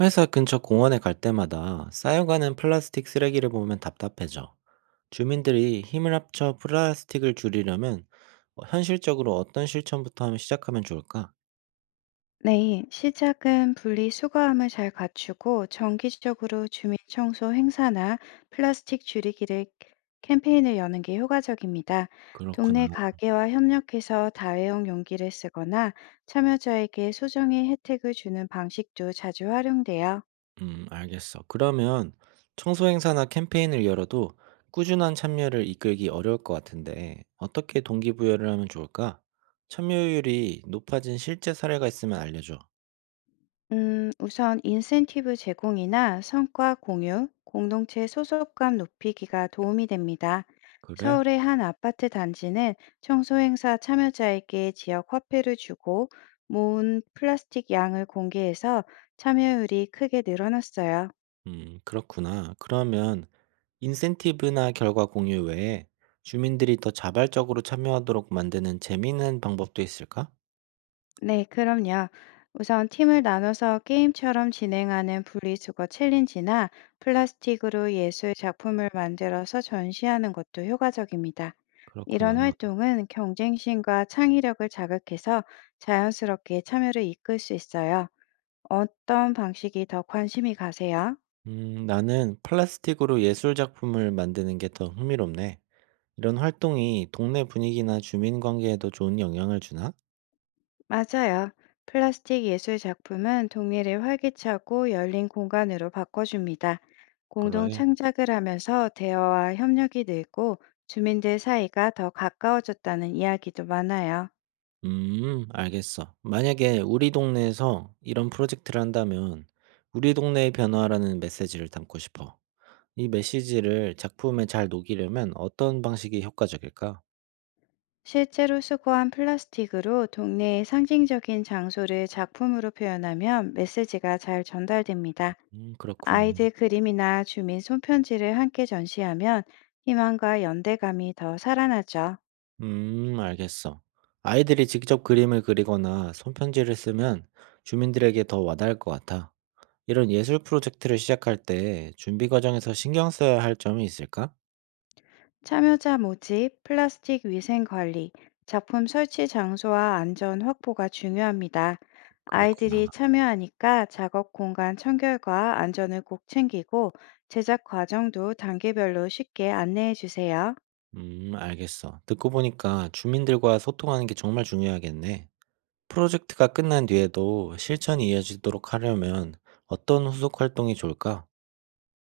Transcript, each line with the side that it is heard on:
right: 회사 근처 공원에 갈 때마다 쌓여가는 플라스틱 쓰레기를 보면 답답해져. 주민들이 힘을 합쳐 플라스틱을 줄이려면 현실적으로 어떤 실천부터 하면 시작하면 좋을까?
left: 네, 시작은 분리수거함을 잘 갖추고 정기적으로 주민 청소 행사나 플라스틱 줄이기를 캠페인을 여는 게 효과적입니다.
right: 그렇구나.
left: 동네 가게와 협력해서 다회용 용기를 쓰거나 참여자에게 소정의 혜택을 주는 방식도 자주 활용돼요.
right: 알겠어. 그러면 청소 행사나 캠페인을 열어도 꾸준한 참여를 이끌기 어려울 것 같은데 어떻게 동기부여를 하면 좋을까? 참여율이 높아진 실제 사례가 있으면 알려줘.
left: 우선 인센티브 제공이나 성과 공유, 공동체 소속감 높이기가 도움이 됩니다.
right: 그래?
left: 서울의 한 아파트 단지는 청소 행사 참여자에게 지역 화폐를 주고 모은 플라스틱 양을 공개해서 참여율이 크게 늘어났어요.
right: 그렇구나. 그러면 인센티브나 결과 공유 외에 주민들이 더 자발적으로 참여하도록 만드는 재미있는 방법도 있을까?
left: 네, 그럼요. 우선 팀을 나눠서 게임처럼 진행하는 분리수거 챌린지나 플라스틱으로 예술 작품을 만들어서 전시하는 것도 효과적입니다.
right: 그렇구나.
left: 이런 활동은 경쟁심과 창의력을 자극해서 자연스럽게 참여를 이끌 수 있어요. 어떤 방식이 더 관심이 가세요?
right: 나는 플라스틱으로 예술 작품을 만드는 게 더 흥미롭네. 이런 활동이 동네 분위기나 주민 관계에도 좋은 영향을 주나?
left: 맞아요. 플라스틱 예술 작품은 동네를 활기차고 열린 공간으로 바꿔줍니다. 공동
right: 그래.
left: 창작을 하면서 대화와 협력이 늘고 주민들 사이가 더 가까워졌다는 이야기도 많아요.
right: 알겠어. 만약에 우리 동네에서 이런 프로젝트를 한다면 우리 동네의 변화라는 메시지를 담고 싶어. 이 메시지를 작품에 잘 녹이려면 어떤 방식이 효과적일까?
left: 실제로 수거한 플라스틱으로 동네의 상징적인 장소를 작품으로 표현하면 메시지가 잘 전달됩니다.
right: 그렇구나.
left: 아이들 그림이나 주민 손편지를 함께 전시하면 희망과 연대감이 더 살아나죠.
right: 알겠어. 아이들이 직접 그림을 그리거나 손편지를 쓰면 주민들에게 더 와닿을 것 같아. 이런 예술 프로젝트를 시작할 때 준비 과정에서 신경 써야 할 점이 있을까?
left: 참여자 모집, 플라스틱 위생 관리, 작품 설치 장소와 안전 확보가 중요합니다. 아이들이
right: 그렇구나.
left: 참여하니까 작업 공간 청결과 안전을 꼭 챙기고 제작 과정도 단계별로 쉽게 안내해 주세요.
right: 알겠어. 듣고 보니까 주민들과 소통하는 게 정말 중요하겠네. 프로젝트가 끝난 뒤에도 실천이 이어지도록 하려면 어떤 후속 활동이 좋을까?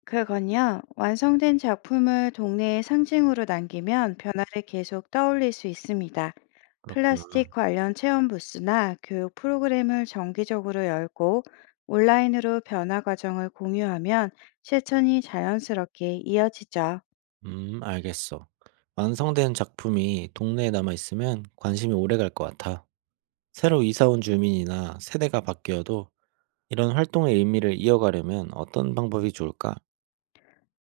left: 그건요, 완성된 작품을 동네의 상징으로 남기면 변화를 계속 떠올릴 수 있습니다.
right: 그렇구나.
left: 플라스틱 관련 체험 부스나 교육 프로그램을 정기적으로 열고 온라인으로 변화 과정을 공유하면 실천이 자연스럽게 이어지죠.
right: 알겠어. 완성된 작품이 동네에 남아 있으면 관심이 오래 갈 것 같아. 새로 이사 온 주민이나 세대가 바뀌어도 이런 활동의 의미를 이어가려면 어떤 방법이 좋을까?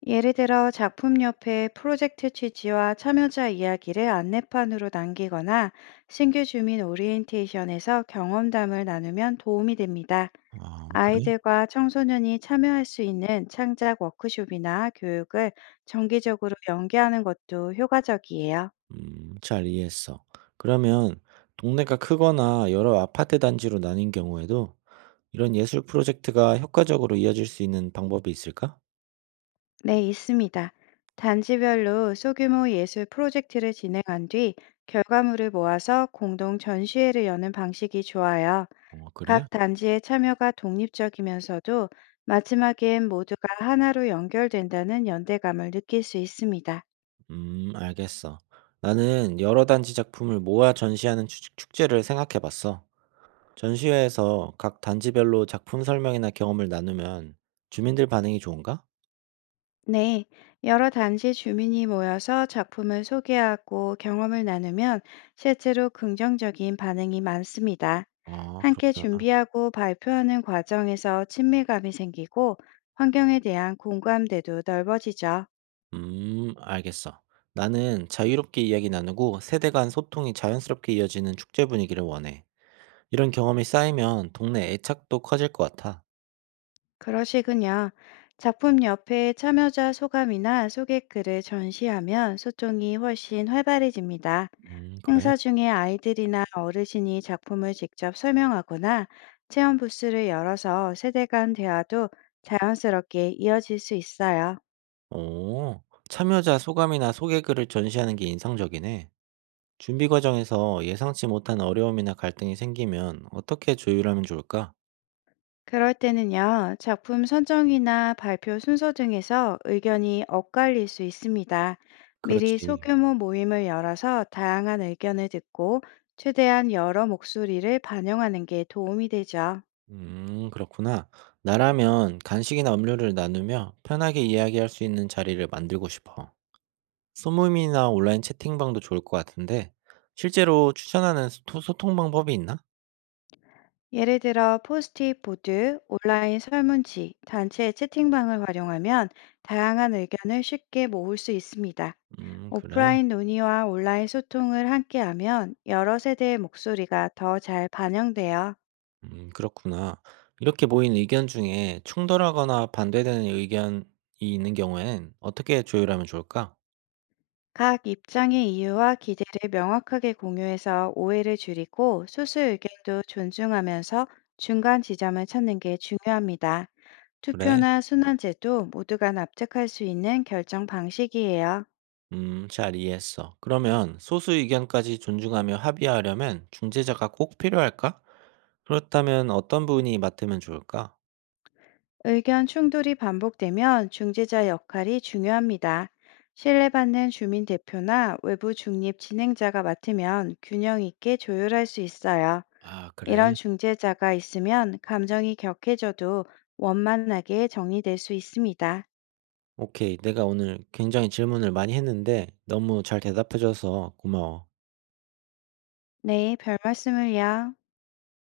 left: 예를 들어 작품 옆에 프로젝트 취지와 참여자 이야기를 안내판으로 남기거나 신규 주민 오리엔테이션에서 경험담을 나누면 도움이 됩니다.
right: 아, 그래?
left: 아이들과 청소년이 참여할 수 있는 창작 워크숍이나 교육을 정기적으로 연계하는 것도 효과적이에요.
right: 잘 이해했어. 그러면 동네가 크거나 여러 아파트 단지로 나뉜 경우에도 이런 예술 프로젝트가 효과적으로 이어질 수 있는 방법이 있을까?
left: 네, 있습니다. 단지별로 소규모 예술 프로젝트를 진행한 뒤 결과물을 모아서 공동 전시회를 여는 방식이 좋아요.
right: 그래?
left: 각 단지의 참여가 독립적이면서도 마지막엔 모두가 하나로 연결된다는 연대감을 느낄 수 있습니다.
right: 알겠어. 나는 여러 단지 작품을 모아 전시하는 축제를 생각해 봤어. 전시회에서 각 단지별로 작품 설명이나 경험을 나누면 주민들 반응이 좋은가?
left: 네, 여러 단지 주민이 모여서 작품을 소개하고 경험을 나누면 실제로 긍정적인 반응이 많습니다.
right: 아,
left: 함께
right: 그렇구나.
left: 준비하고 발표하는 과정에서 친밀감이 생기고 환경에 대한 공감대도 넓어지죠.
right: 알겠어. 나는 자유롭게 이야기 나누고 세대 간 소통이 자연스럽게 이어지는 축제 분위기를 원해. 이런 경험이 쌓이면 동네 애착도 커질 것 같아.
left: 그러시군요. 작품 옆에 참여자 소감이나 소개글을 전시하면 소통이 훨씬 활발해집니다.
right: 그래?
left: 행사 중에 아이들이나 어르신이 작품을 직접 설명하거나 체험 부스를 열어서 세대 간 대화도 자연스럽게 이어질 수 있어요.
right: 오, 참여자 소감이나 소개글을 전시하는 게 인상적이네. 준비 과정에서 예상치 못한 어려움이나 갈등이 생기면 어떻게 조율하면 좋을까?
left: 그럴 때는요, 작품 선정이나 발표 순서 등에서 의견이 엇갈릴 수 있습니다. 미리
right: 그렇지.
left: 소규모 모임을 열어서 다양한 의견을 듣고 최대한 여러 목소리를 반영하는 게 도움이 되죠.
right: 그렇구나. 나라면 간식이나 음료를 나누며 편하게 이야기할 수 있는 자리를 만들고 싶어. 소모임이나 온라인 채팅방도 좋을 것 같은데, 실제로 추천하는 소통 방법이 있나?
left: 예를 들어 포스트잇 보드, 온라인 설문지, 단체 채팅방을 활용하면 다양한 의견을 쉽게 모을 수 있습니다.
right: 그래.
left: 오프라인 논의와 온라인 소통을 함께하면 여러 세대의 목소리가 더 잘 반영되어
right: 그렇구나. 이렇게 모인 의견 중에 충돌하거나 반대되는 의견이 있는 경우엔 어떻게 조율하면 좋을까?
left: 각 입장의 이유와 기대를 명확하게 공유해서 오해를 줄이고 소수 의견도 존중하면서 중간 지점을 찾는 게 중요합니다.
right: 그래.
left: 투표나 순환제도 모두가 납득할 수 있는 결정 방식이에요.
right: 잘 이해했어. 그러면 소수 의견까지 존중하며 합의하려면 중재자가 꼭 필요할까? 그렇다면 어떤 분이 맡으면 좋을까?
left: 의견 충돌이 반복되면 중재자 역할이 중요합니다. 신뢰받는 주민 대표나 외부 중립 진행자가 맡으면 균형 있게 조율할 수 있어요.
right: 아, 그래.
left: 이런 중재자가 있으면 감정이 격해져도 원만하게 정리될 수 있습니다.
right: 오케이. 내가 오늘 굉장히 질문을 많이 했는데 너무 잘 대답해줘서 고마워.
left: 네, 별 말씀을요.